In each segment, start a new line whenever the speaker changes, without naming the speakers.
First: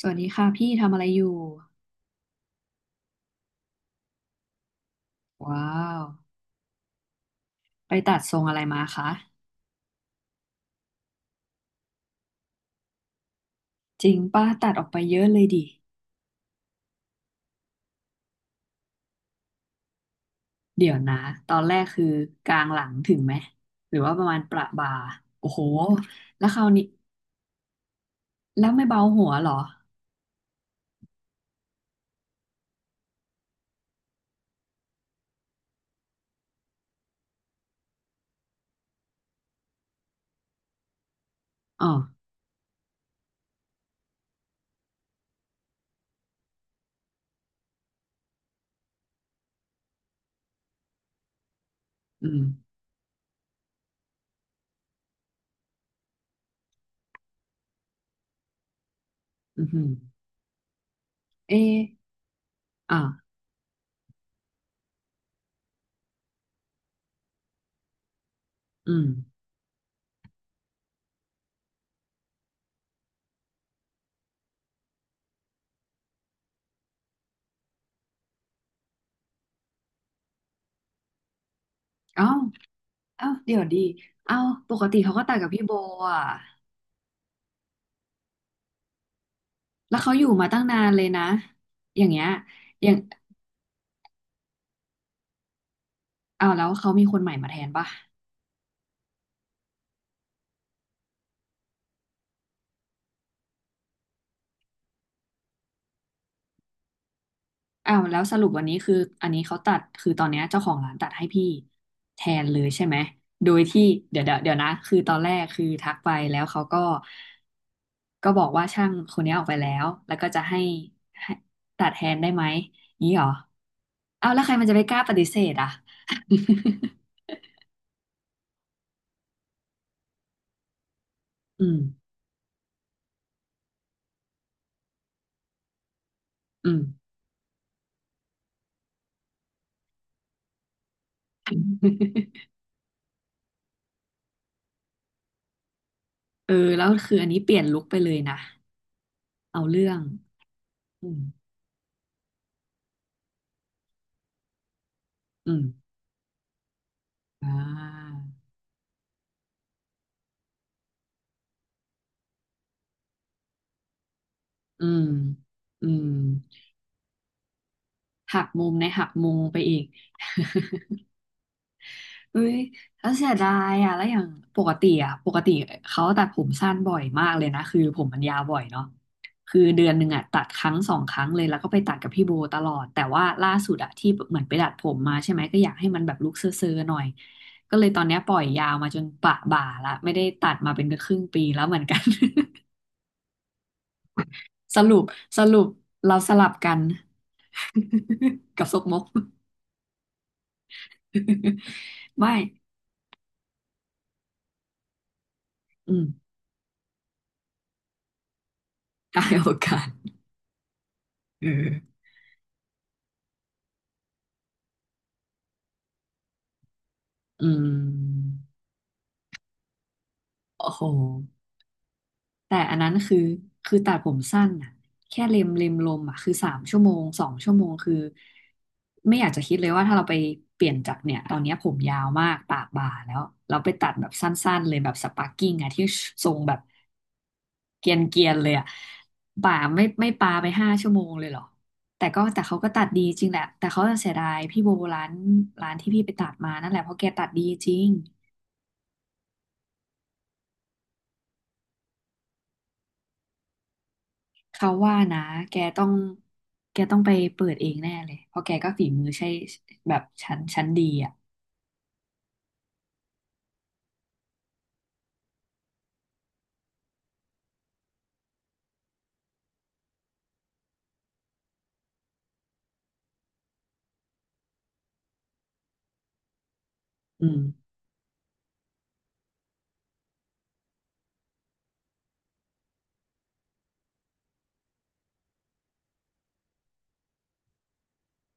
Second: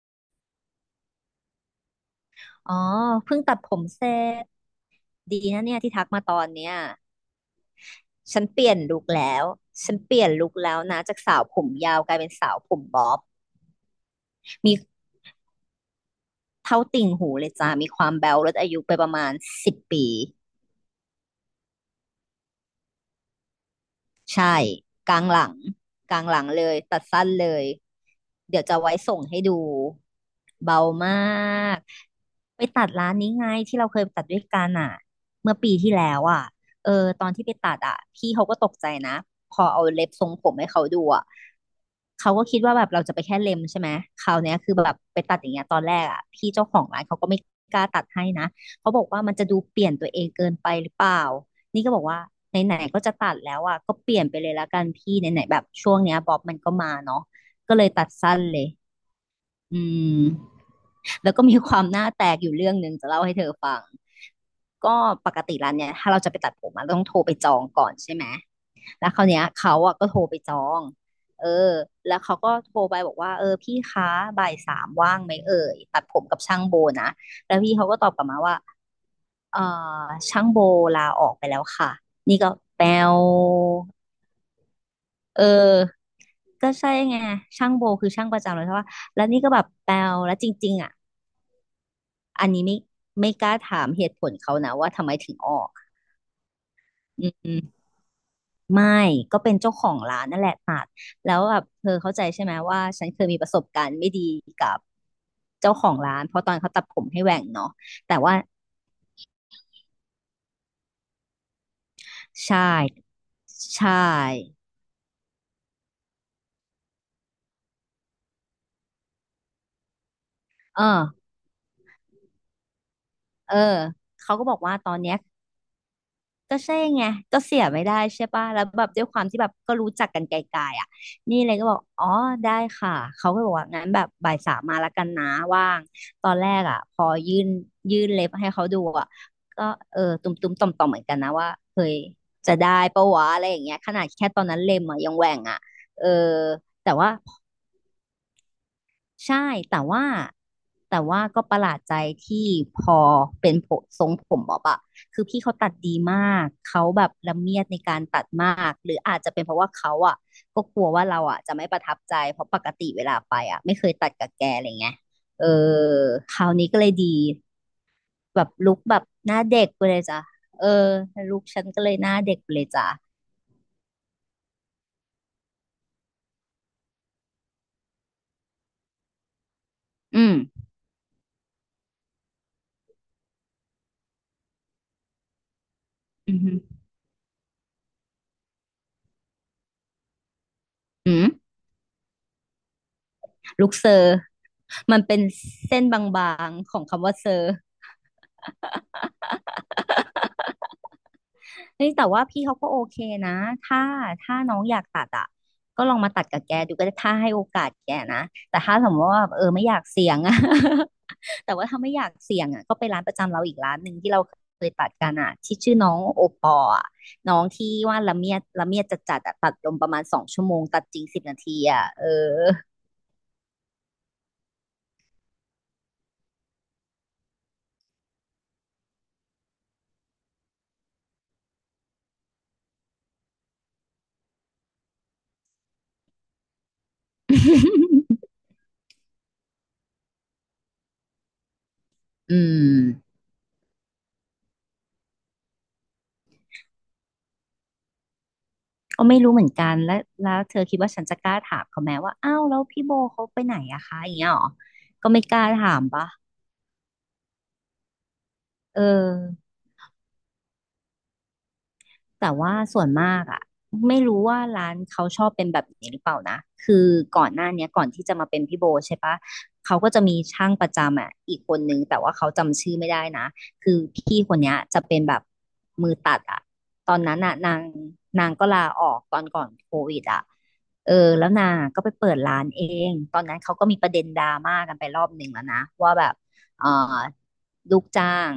สวัสดีค่ะพี่ทำอะไรอยู่
อ๋อ เพิ่งตัดผมเสร็จดีนะ
ว้า
เนี่ยที่ทั
ว
กมาตอนเนี้ย
ไปตัดทร
ฉั
ง
น
อะไร
เปลี่ยน
มา
ลุค
คะ
แล้ว ฉันเปลี่ยนลุคแล้วนะจากสาวผมยาวกลายเป็นสาวผมบ๊อบ
จริงป้าตั
มี
ดออกไปเยอะเลยดิ
เท่าติ่งหูเลยจ้า มีความแบ๊วลดอายุไปประมาณ10 ปี
เดี๋ยวนะตอนแรกคือกลางหลังถึงไหมหรือว่าประมาณป
ใช่
ระบ่า
กลางหลั
โอ้
ง
โห
กลางหลั
แล้
ง
วครา
เล
ว
ย
นี้
ตัดสั้นเลยเดี๋ย
แล้
ว
ว
จะ
ไม่
ไว้
เบา
ส่ง
หัว
ให้
เหรอ
ดูเบามากไปตัดร้านนี้ไงที่เราเคยไปตัดด้วยกันอ่ะเมื่อปีที่แล้วอ่ะเออตอนที่ไปตัดอ่ะพี่เขาก็ตกใจนะพอเอาเล็บทรงผมให้เขาดูอ่ะ
อ๋อ
เขาก็คิดว่าแบบเราจะไปแค่เล็มใช่ไหมคราวเนี้ยคือแบบไปตัดอย่างเงี้ยตอนแรกอ่ะพี่เจ้าของร้านเขาก็ไม่กล้าตัดให้นะเขาบอกว่ามันจะดูเปลี่ยนตัวเองเกินไปหรือเปล่า นี่ก็บอกว่า
อืม
ไหนๆก็จะตัดแล้วอ่ะก็เปลี่ยนไปเลยละกันพี่ไหนๆแบบช่วงเนี้ยบ๊อบมันก็มาเนาะก็เลยตัดสั้นเลย
อืมอ
อื
หือ
มแล้วก็
เอ
มีความหน้าแตกอยู่เรื่องหนึ่ง
อ่ะ
จะเล่าให้เธอฟังก็ปกติร้านเนี่ยถ้าเราจะไปตัดผมอะเราต้องโทรไปจองก่อนใช่ไหม
อืม
แล้วคราวเนี้ยเขาอ่ะก็โทรไปจองเออแล้วเขาก็โทรไปบอกว่าเออพี่คะบ่ายสามว่างไหมเอ่ยตัดผมกับช่างโบนะแล้วพี่เขาก็ตอบกลับมาว่า เอ่อช่างโบลาออกไปแล้วค่ะ
เอ้า
นี่ก็แปลว
เอ้าเดี๋ยวดีเอ้าปกติเขาก็ตัด
เอ
กับพี่โบ
อ
อ่ะ
ก็ใช่ไงช่างโบคือช่างประจำเลยใช่ปะแล้วนี่ก็แบบแป
แล้
ล
วเขา
ว
อยู่
แล้วจ
มาตั้ง
ริง
นา
ๆ
น
อ่ะ
เลยนะอย่างเงี้ย
อันนี้ไม่
อย่าง
ไม่กล้าถามเหตุผลเขานะว่าทำไมถึงออก
เอาแล้วเขามีคน
อื
ใหม่มาแทน
ม
ป่ะ
ไม่ก็เป็นเจ้าของร้านนั่นแหละตัดแล้วแบบเธอเข้าใจใช่ไหมว่าฉันเคยมีประสบการณ์ไม่ดีกับเจ้าของร้านเพราะตอนเขาตัดผมให้แหว่งเนาะ
อ้าวแล้
แต่
ว
ว่า
สรุปวันนี้คืออันนี้เขาตัดคือตอนเนี้ยเจ้าของร้านตัดให้พี่แทนเล
ใช่
ยใช่ไหมโดย
ใช
ที่เดี๋ยวเดี๋ยวเดี๋ย
่
วนะคือตอนแรกคือทักไปแล้วเขาก็ก็บอกว่าช่างคนนี้ออกไปแล้วแล้วก็จะให้
เออ
ให้ตัดแทนได้ไหมนี้เหรอ
เออ
อ้าว
เขา
แล้ว
ก็
ใค
บ
ร
อก
มัน
ว่า
จะไป
ตอ
ก
น
ล้าป
เนี้ย
ฏิเสธอ่ะ
ก็ใช่ไงก็เสียไม่ได้ใช่ป่ะแล้วแบบด้วยความที่แบบก็รู้จักกันไกลๆอ่ะนี่เลย
อื
ก็บอ
ม
กอ๋อได้ค่ะเขาก็บอกว่างั้นแบบบ่ายสามมาแล้วกันนะว่างตอนแรก
อื
อ่ะ
ม
พอยื่นเล็บให้เขาดูอ่ะก็เออตุ้มตุ้มต่อมต่อมๆเหมือนกันนะว่าเฮ้ยจะได้ปะวะอะไรอย่างเงี้ยขนาดแค่ตอนนั้นเล็มอ่ะยังแหว่งอ่ะเออ
เออแล้ว
แต่ว่า
คืออันนี้เป
พ
ลี่ยนลุคไปเลยนะ
ใช่
เอา
แต่
เรื่อง
ว่า
อืม
ก็ประหลาดใจที่พอเป็นผมทรงผมบ๊อบอะคือพี่
อื
เขา
ม
ตัดดีมากเขาแบบละ
อ่
เมียดในการ
า
ตัดมากหรืออาจจะเป็นเพราะว่าเขาอะก็กลัวว่าเราอะจะไม่ประทับใจเพราะปกติเวลาไปอะไม่เคยตัดกับแกอะไร
อื
เงี้ย
ม
เออ
อืม
คราวนี้ก็เลยดีแบ
หัก
บ
มุ
ลุ
ม
ค
ใน
แบบ
หักมุ
ห
ม
น้า
ไป
เด็ก
อี
ไป
ก
เลยจ้ะเออ ลุคฉันก็เลยหน้าเด็ก
เอ้
ไป
ย
เลยจ้ะ
แล้วเสียดายอ่ะแล้วอย่างปกติอ่ะปกติเขาตัดผมสั้นบ่อยมากเลยนะคือผมมันยาวบ่อยเนาะคือเดือนหนึ่ง
อื
อ่ะ
ม
ตัดครั้งสองครั้งเลย แล้วก็ไปตัดกับพี่โบตลอด แต่ว่าล่าสุดอ่ะที่เหมือนไปดัดผมมาใช่ไหมก็อยากให้มันแบบลุ
อื
ค
มอหือ
เซ่อๆหน่อยก็เลยตอนเนี้ยปล่อยยาวมาจนปะบ่าละไม่ได้ตัดมาเป็นค
อื
รึ่ง
ม
ปีแล้วเหมือนกัน
ลุคเซอร์
สรุ
มัน
ป
เป็น
สรุป
เส้นบา
เราสลั
ง
บกั
ๆข
น
องคำว่าเซอร์
กับซกมก
เฮ้ยแต่ว่า
ไม่
พี่เขาก็โอเคนะถ้าถ้าน้องอยากตัดอ่ะก็
อื
ลอง
ม
มาตัดกับแกดูก็ได้ถ้าให้โอกาสแกนะแต่ถ้าสมมติว่า
ได้
แบบเอ
โอ
อไม่อยา
กา
ก
ส
เสี่ยงอ่ะ
เอ
แต่ว่าถ้าไม่อ
อ
ยากเสี่ยงอ่ะก็ไปร้านประจำเราอีกร้านหนึ่งที่เราเคยตัดกันอ่ะที่ชื่อน้องโอปอล์อะน้อ
อื
งที่ว่าละเมี
ม
ยดละเมียดจดจัดอะตัดลมประมาณ2 ชั่วโมง
โอ้โห
ตัดจริง10 นาทีอ่ะเออ
แต่อันนั้นคือ คือตัดผมสั้นอ่ะแค่เล็มเล็มลมอ่ะคือสามชั่วโมงสองชั่วโมงคือไม่อยากจะคิดเลยว่าถ้าเราไปเปลี่ยนจากเนี่ยตอนเนี้ยผมยาวมากปากบ่าแล้วเราไปตัดแบบสั้นๆเลยแบบสปาร์กิ้งอ่ะที่ทรงแบบเกรียนเกีย นเลยอ่ะบ่าไม่ไม่ปาไปห้าชั่วโมงเลยเหรอแต่ก็
อื
แต่เขาก็ตัดดี
ม
จริงแหละแต่เขาจะเสียดายพี่โบร้านร้านที่พี่ไปตัดมานั่นแหละเพราะแกตัดดีจริง
ก็ไม่รู้เหมือนกันแล้วแล้วเธอคิดว่าฉันจะกล้าถามเขาไหมว่าอ้าวแล้วพี่โบเขาไปไหนอะคะอย่างเงี้ยหรอ
เขาว่า
ก็
นะ
ไม่กล้า
แก
ถา
ต้
ม
อง
ปะ
แกต้องไปเปิดเองแน่เลยเพราะแกก็
เออ
ฝีมือใช่แบบชั้นชั้นดีอ่ะ
แต่ว่าส่วนมากอ่ะไม่รู้ว่าร้านเขาชอบเป็นแบบนี้หรือเปล่านะคือก่อนหน้าเนี้ยก่อนที่จะมาเป็นพี่โบใช่ปะเขาก็จะมีช่างประจำอ่ะอีกคนนึงแต่ว่าเขาจำชื่อไม่ได้นะคือพี่คนเนี้ยจะเป็นแบบมือตัดอ่ะตอนนั้น
อื
อ่ะ
ม
นางก็ลาออกตอนก่อนโควิดอ่ะเออแล้วนางอะก็ไปเปิดร้านเองตอนนั้นเขาก็มีประเด็นดราม่ากันไปรอบหนึ่งแล้วนะว่าแบบเอ่อลูกจ้าง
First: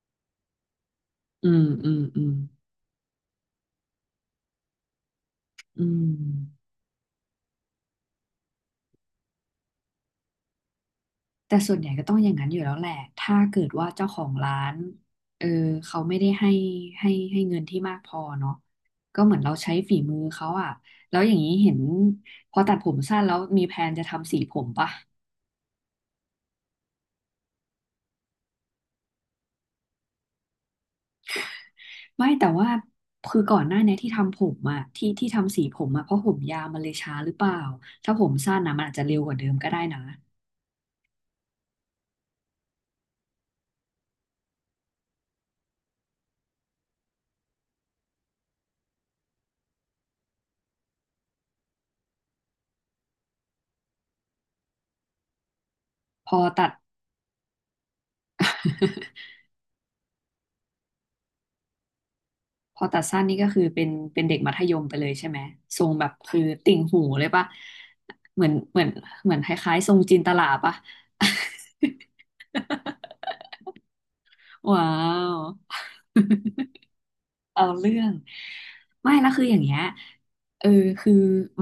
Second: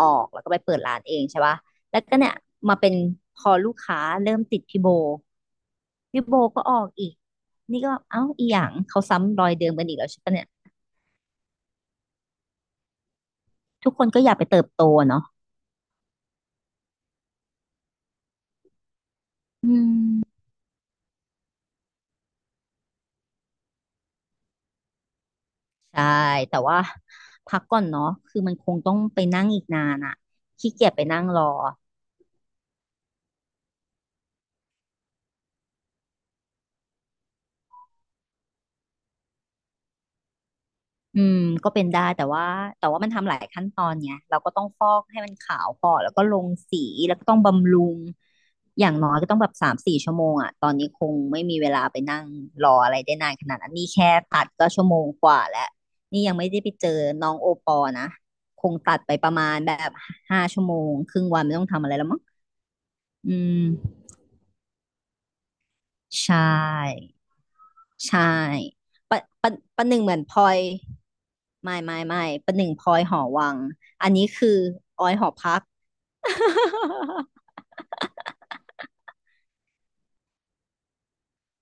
ออกแล้วก็ไปเปิดร้านเองใช่
อื
ปะ
มอื
แล้
ม
วก็
อื
เนี่
ม
ยมาเป็นพอลูกค้าเริ่มติดพี่โบ
อื
พี่โบก็
ม
ออกอีกนี่ก็เอ้าอีหยังเขาซ้ำรอยเดิมกันอีกแล้วใช่ปะเนี่ย
แต่ส่วนใหญ่ก็ต้องอย่างนั้นอยู่แล้วแหละ ถ้าเกิดว่า
ทุกค
เจ้า
น
ข
ก็
อ
อ
ง
ยากไป
ร้า
เติบ
น
โตอะเนาะ
เออเขาไม่ได้ให้ให้เงินที่มากพอเนาะก็เหมือนเราใช้ฝีมือเขาอ่ะแล้วอย่างนี้เห็นพอตัดผมสั้นแล้วมีแพลนจะทำสีผมปะ
ใช่แต่ว่าพักก่อนเนาะคือมันคงต้องไปนั่งอีกนานอะขี้เกียจไปนั่งรอ
ไม่แต่ว่าคือก่อนหน้าเนี้ยที่ทำผมอะที่ทำสีผมอะเพราะผมยาวมันเลยช้าหรือเปล่าถ้าผมสั้นนะมันอาจจะเร็วกว่าเดิมก็ได้นะ
อืมก็เป็นได้แต่ว่ามันทำหลายขั้นตอนไงเราก็ต้องฟอกให้มันขาวก่อนแล้วก็ลงสีแล้วก็ต้องบำรุงอย่างน้อยก็ต้องแบบ3-4 ชั่วโมงอ่ะตอนนี้คงไม่มีเวลาไปนั่งรออะไรได้นานขนาดนั้นนี่แค่ตัดก็ชั่วโมงกว่าแล้วนี่
พ
ยัง
อ
ไม่ได้
ตั
ไป
ด
เจอน้องโอปอนะคงตัดไปประ มาณแบบ5 ชั่วโมงครึ่งวันไม่ต้องทำอะไรแล้วมั้ง
พอตัดสั้นนี่
อื
ก็คื
ม
อเป็นเด็กมัธยมไปเลยใช่ไหมทรงแบบ
ใช
คือติ่งหูเล
่
ยปะ
ใช่
เหมือนเหมือน
ปะ
เหมือนค
ปะ
ล้าย
ประ
ๆท
ห
รง
นึ่งเหมื
จิ
อ
น
น
ต
พล
ลา
อย
ปะ
ไม่ไม่ไม่ประหนึ่งพลอยหอวังอันนี้คือ
ว้า
ออยหอ
ว
พัก
เอาเรื่องไม่แล้วคืออย่างเงี้ยเออคือ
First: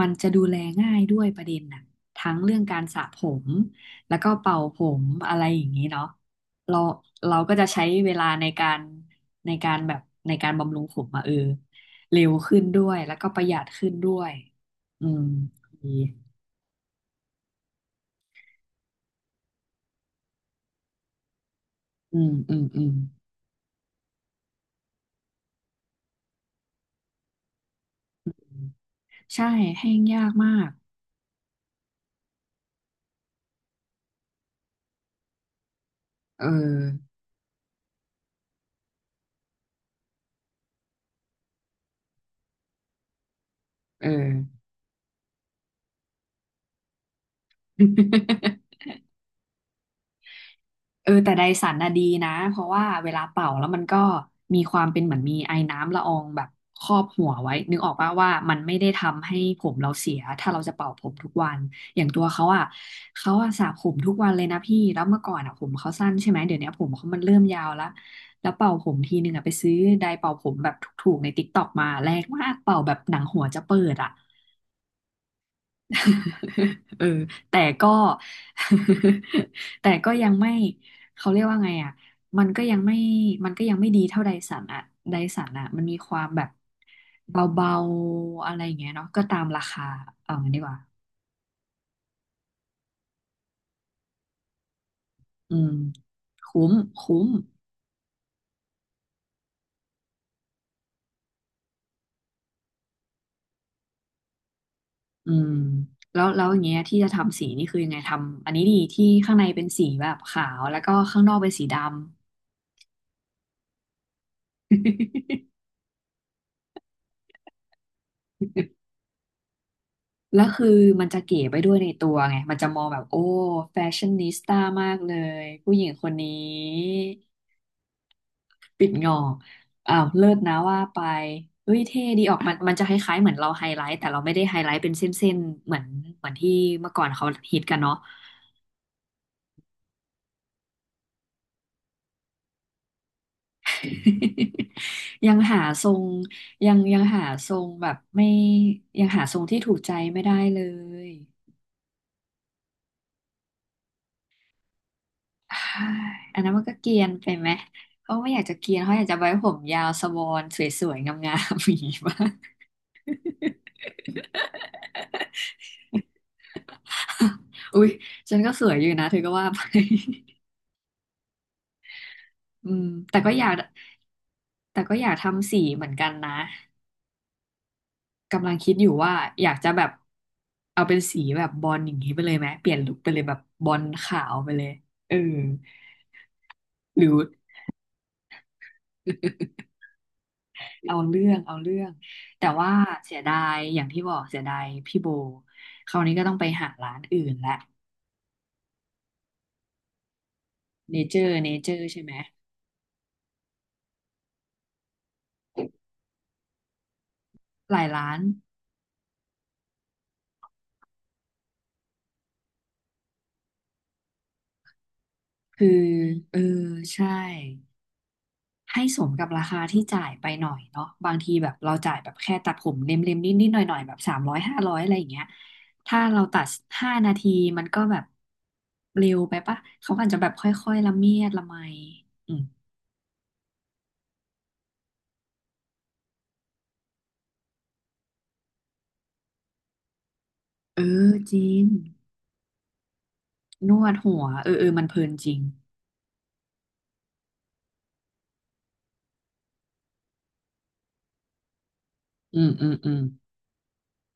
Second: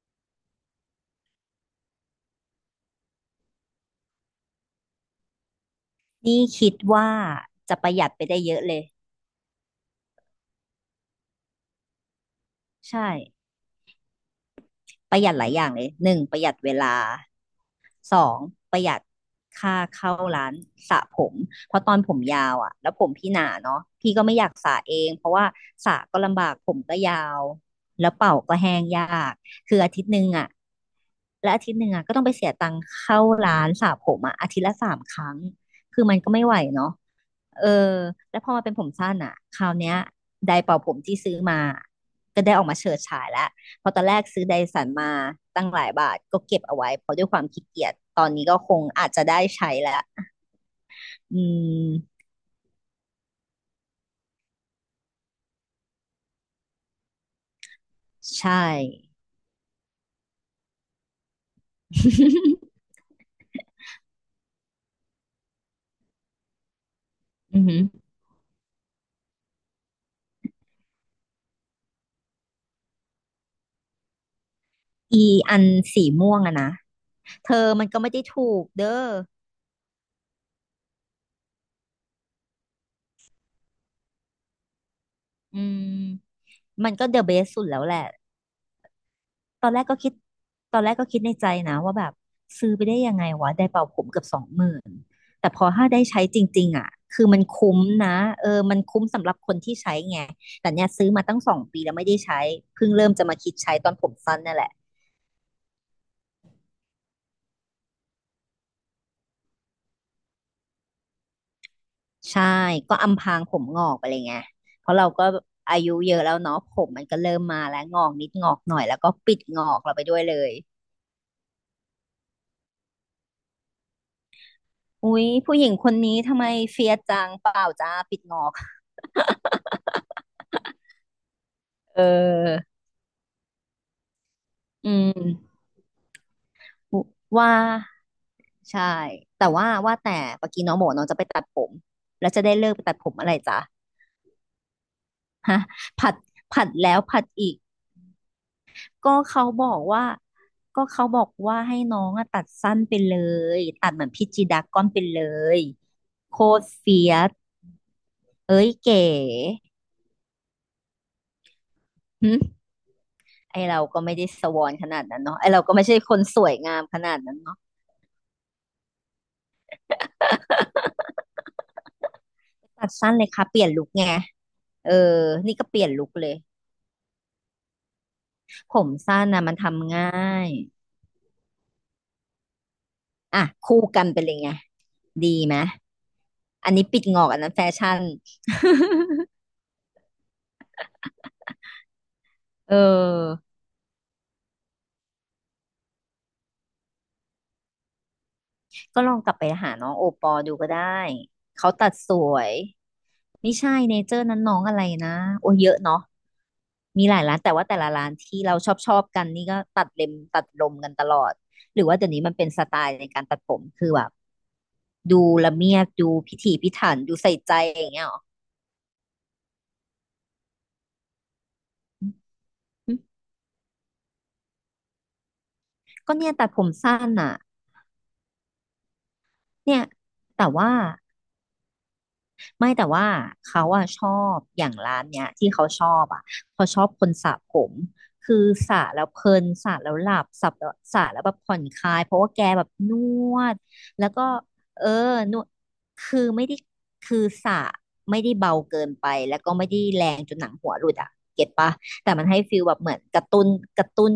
มันจะดูแลง่ายด้วยประเด็นน่ะทั้งเรื่องการสระผมแล้วก็เป่าผมอะไรอย่างนี้เนาะ
นี่คิด
เรา
ว่า
ก็จะ
จะ
ใช้
ประหยั
เว
ดไป
ลา
ได้
ใน
เยอะ
กา
เล
ร
ย
ในการแบบในการบำรุงผมมาเออเร็วขึ้นด้วย
ใช่
แล้วก็ประหยัดขึ้นด้วยอื
ประ
ม
หยัดหลายอย่างเล
ดี
ยหนึ่งประหยัดเวลาสองประหยัดค่าเข้าร้านสระผมเพราะตอนผ
อื
ม
ม
ยา
อื
ว
ม
อ่ะ
อื
แล้
ม
วผมพี่หนาเนาะพี่ก็ไม่อยากสระเองเพราะว่าสระก็ลำบากผมก็ยาวแล้วเป่าก็แห้งยาก
ใช่
คือ
แห้
อา
ง
ทิตย์ห
ยา
นึ่ง
ก
อ่ะ
มาก
และอาทิตย์หนึ่งอ่ะก็ต้องไปเสียตังค์เข้าร้านสระผมอ่ะอาทิตย์ละ3 ครั้งคือมันก็
เอ
ไม่ไหวเนาะ
อ
เออ แล้วพอมาเป็นผมสั้นอ่ะคราวเนี้ยไดร์เป่าผมที่ซื้อมาก็ได้ออกมาเฉิดฉายแล้วเพอตอ
เอ
นแรกซื้อได
อ
สันมาตั้งหลายบาทก็เก็บเอาไว้เพราะด้วยความขี้เกียจตอนนี้ก็ คงอาจจะได้ใช้แล้ว
เออแต่
อื
ไดสันน่ะดี
ม
นะเพราะว่าเวลาเป่าแล้วมันก็มีความเป็นเหมือนมีไอน้ำละอองแบบครอบหัวไว้นึกออกป่ะว่า
ใช่
มันไม่ได้ทำให้ผมเราเสียถ้าเราจะเป่าผมทุกวันอย่างตัวเขาอ่ะ เขาอ่ะสระผมทุกวันเลยนะพี่แล้วเมื่อก่อนอ่ะผมเขาสั้นใช่ไหมเดี๋ยวนี้ผมเขามันเริ่ม
อื
ยา
อ
ว
หื
แล
อ
วแล้วเป่าผมทีนึงอ่ะไปซื้อไดร์เป่าผมแบบถูกๆในติ๊กต็อกมาแรงมากเป่าแบบหนังหัวจะเปิดอ่ะ
อีอันสีม่วงอะนะ
เออ
เธ
แต่
อมัน
ก็
ก็ไม่ได้ถูกเด้อ
แต่ก็ยังไม่เขาเรียกว่าไงอ่ะมันก็ยังไม่มันก็ยังไม่ดีเท่าไดสันอ่ะไดสัน
อื
อ่ะมันมีความแบ
ม
บ
มันก็เดอะเบ
เ
สสุด
บา
แล้วแหละ
ๆอะไรอย่างเงี้ยเนาะก็ตามรา
ตอนแร
คา
กก็คิด
เอางี้ดีกว่า
ตอนแรกก็คิดในใจนะว่าแบบซื้อไปได้ยังไงวะได้เป่าผมเกือบ20,000แต่
อื
พอ
ม
ถ้าได้ใช้จริ
คุ้
ง
ม
ๆอ่ะ
คุ้
คือ
ม
มันคุ้มนะเออมันคุ้มสำหรับคนที่ใช้ไง แต่เนี่ยซื้อมาตั้ง2 ปีแล้วไม่ได้ใช้เพิ่งเริ่มจะมาคิดใช้ตอนผมสั้นนั่นแหละ
อืมแล้วแล้วอย่างเงี้ยที่จะทำสีนี่คือยังไงทำอันนี้ดีที่ข้างในเป็นสีแบบขาวแล้วก็ข้างนอกเป็นสีดำ
ใช่ก็อำพรางผมงอกไปเลยไงเพราะเราก็ อายุเยอะแล้วเนาะผมมันก็เริ่มมาแล้วงอกนิดงอกหน่อยแล้วก็ปิดงอกเราไปด้วยเล
แล้ว
ย
คือมันจะเก๋ไปด้วยในตัวไง มันจะมองแบบโอ้แฟชั่นนิสต้ามากเล
อุ๊ย
ย
ผู้หญิ
ผู้
ง
หญิ
ค
ง
น
คน
นี้
นี
ทำไมเฟี
้
ยจังเปล่าจ้าปิดงอก
ปิดงอกอ้าวเลิศนะว่าไปเฮ้ย
เอ
เท่
อ
ดีออกมันมันจะคล้ายๆเหมือนเราไฮไลท์แต่เราไม่ได้ไฮไลท์เป็
อื
นเส้น
ม
ๆเหมือนเหมือนที่เมื่อก่อนเขา
ว่า
ฮิตกันเนาะ
ใช่แต่ว่าว่าแต่เมื่อกี้น้องบอกว่าน้องจะไปตัดผมแล้วจะได้เลิกไปตัดผมอะไรจ้ะ
ยังหา
ฮะ
ทรง
ผัดผัด
ยัง
แล้
ยั
ว
ง
ผั
หา
ด
ท
อี
ร
ก
งแบบไม่ยัง
ก็
หาทร
เขา
งที่
บอ
ถูก
ก
ใจ
ว่า
ไม่ได้เล
ก็เขา
ย
บอกว่าให้น้องอะตัดสั้นไปเลยตัดเหมือนพี่จีดาก้อนไปเล
ใช
ย
่
โค
อันนั้นมั
ต
น
ร
ก็เก
เฟี
รียน
ย
ไป
ส
ไหมเขาไม่อยากจะ
เอ้
เก
ย
รียนเขาอ
เก๋
ยากจะไว้ผมยาวสบอนสวยๆงามๆอย่างนี้บ้าง
หึ ไอเราก็ไม่ได้สวอนขนาดนั้นเนาะไอเราก็ไม่ใช่คนสวยงามขนาดนั้นเนาะ
อุ๊ยฉันก็สวยอยู่นะเธอก็ว่าไป อืม
ตัดสั้น
แต่
เล
ก็
ย
อ
ค่ะ
ยาก
เปลี่ยนลุคไง
แต่
เอ
ก็อยาก
อ
ทำ
นี่
สี
ก็เป
เห
ลี่
มื
ย
อ
น
นกั
ลุค
น
เล
นะ
ย
กำลังคิ
ผ
ดอ
ม
ยู่ว่า
สั้นนะ
อยา
มัน
กจะแบบ
ทำง่าย
เอาเป็นสีแบบบอลอย่างนี้ไปเลยไหมเปลี่ยนลุคไปเลยแบบ
อ่ะ
บอ
คู่
ล
กันไป
ขา
เล
ว
ย
ไป
ไง
เลยเออ
ดีไหมอันนี้ปิ
ห
ด
รือ
งอกอันนั้นแฟชั่น
เอาเรื่องเอาเรื่อง แต่ว่า
เ
เสียดา
ออ
ยอย่างที่บอกเสียดายพี่โบคราวนี้ก็ต้องไปหาร้านอื่นละ
ก็ลองกลับไปหาน้องโอปอดูก็ได้
เนเจอร์เนเจ
เขา
อร์
ตัด
ใช่ไห
ส
ม
วยไม่ใช่เนเจอร์นั้นน้องอะไรนะโอ้ยเยอะเนาะมีหลายร้านแต่ว่า
ห
แต่
ลาย
ละร้า
ร้า
น
น
ที่เราชอบชอบกันนี่ก็ตัดเล็มตัดลมกันตลอดหรือว่าเดี๋ยวนี้มันเป็นสไตล์ในการตัดผมคือแบบดูละ
คือ
เมียดดูพิ
เออ
ถีพิถัน
ใช่
ดูใส่ใจอย่างเงี้ยหรอ
ให้สมกับราคาที่จ่ายไปหน่อยเนาะบางทีแบบเราจ่ายแบบแค่ตัดผมเล็มๆนิดๆหน่อยๆแบบสามร้อยห้าร้อยอะไรอย่างเงี้ยถ้า
ก็
เรา
เนี่ย
ตัด
ตัดผม
ห้า
สั้
นา
น
ที
อ่ะ
มันก็แบบเร็วไปปะ
เนี่ย
เขาอาจจะแบบค
แต่
่
ว่า
อยๆละเมียดละไมอืม
ไม่แต่ว่าเขาอะชอบอย่างร้านเนี้ยที่เขาชอบอะเขาชอบคนสระผมคือสระแล้วเพลินสระแล้วหลับสระแล้ว
เอ
สระ
อ
แล้วแบ
จ
บ
ริ
ผ่อน
ง
คลายเพราะว่าแกแบบนวด
นวด
แล้ว
หั
ก็
วเออเออมั
เอ
น
อ
เพลินจริ
น
ง
วดคือไม่ได้คือสระไม่ได้เบาเกินไปแล้วก็ไม่ได้แรงจนหนังหัวหลุดอะเก็ตปะแต่มันให้
อืม
ฟีล
อืม
แบบ
อื
เหมือ
ม
นกระตุ้นกระตุ้น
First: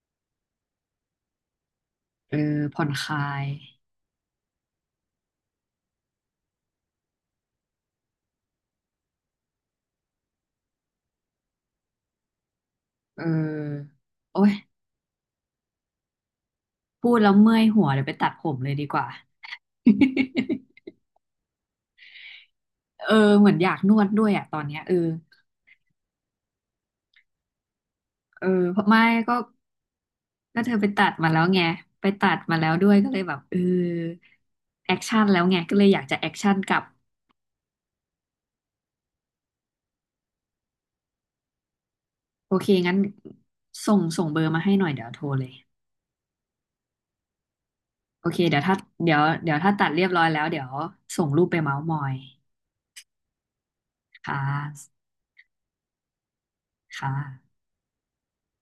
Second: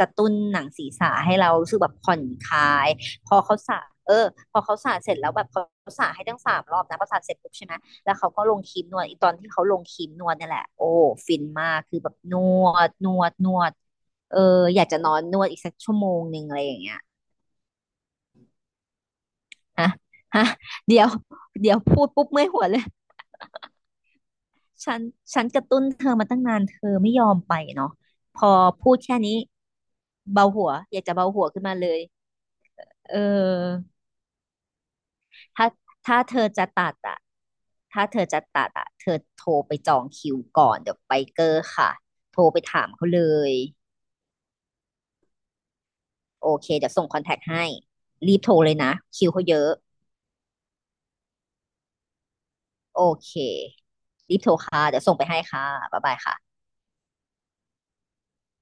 กระตุ้นหนังศีรษะให้เรารู้สึกแบบผ่อน
เออ
คลา
ผ่อ
ย
นคลา
พอ
ย
เขาสระเออพอเขาสระเสร็จแล้วแบบเขาสระให้ตั้ง3 รอบนะพอสระเสร็จปุ๊บใช่ไหมแล้วเขาก็ลงครีมนวดอีตอนที่เขาลงครีมนวดเนี่ยแหละโอ้ฟินมากคือแบบนวดน
เ
วดนวด
ออ
เออ
โอ้ย
อยากจะนอนนวดอีกสักชั่วโมงหนึ่งอะไรอย่างเงี้ย
พูดแล้วเมื่อยหัวเดี๋ยวไปตัดผมเลยดีกว่า
ฮะฮะเดี๋ยวเดี๋ยวพูดปุ๊บเมื่อยหัวเลย
เออเหมือนอยากนวดด้วยอ่ะตอนเนี้ยเออ
ฉันฉันกระตุ้นเธอมาตั้งนานเธอไม่ยอมไปเนาะพ
เออ
อ
เพราะ
พูด
ไม่
แค่
ก็
นี้เบาหั
เธ
ว
อไป
อยาก
ตัด
จะเบา
มาแล้
หั
ว
ว
ไง
ขึ้นมาเลย
ไปตัดมาแล้วด้วยก็
เอ
เล
อ
ยแบบเออแอคชั่นแล้วไง
ถ้า
ก็เลยอยากจะ
ถ้า
แอค
เธอ
ชั่น
จะ
กลับ
ตัดอ่ะถ้าเธอจะตัดอ่ะเธอโทรไปจองคิวก่อนเดี๋ยวไปเกอร์ค่ะโทร
โอ
ไป
เค
ถาม
งั้น
เขาเลย
ส่งเบอร์มาให้หน่อยเดี๋ยวโทรเลย
โอเคเดี๋ยวส่งคอนแทคให้
โอ
รี
เค
บโทร
เดี๋ยว
เล
ถ้า
ยนะ
เดี๋ยว
คิวเขาเยอะ
ถ้าตัดเรียบร้อยแล้วเดี๋ยวส่งรูปไปเม้าท์มอย
โอเค
ค่ะ
รีบโทรค่ะเดี๋ยวส่งไปให้ค่ะบ๊ายบายค่ะ
ค่ะ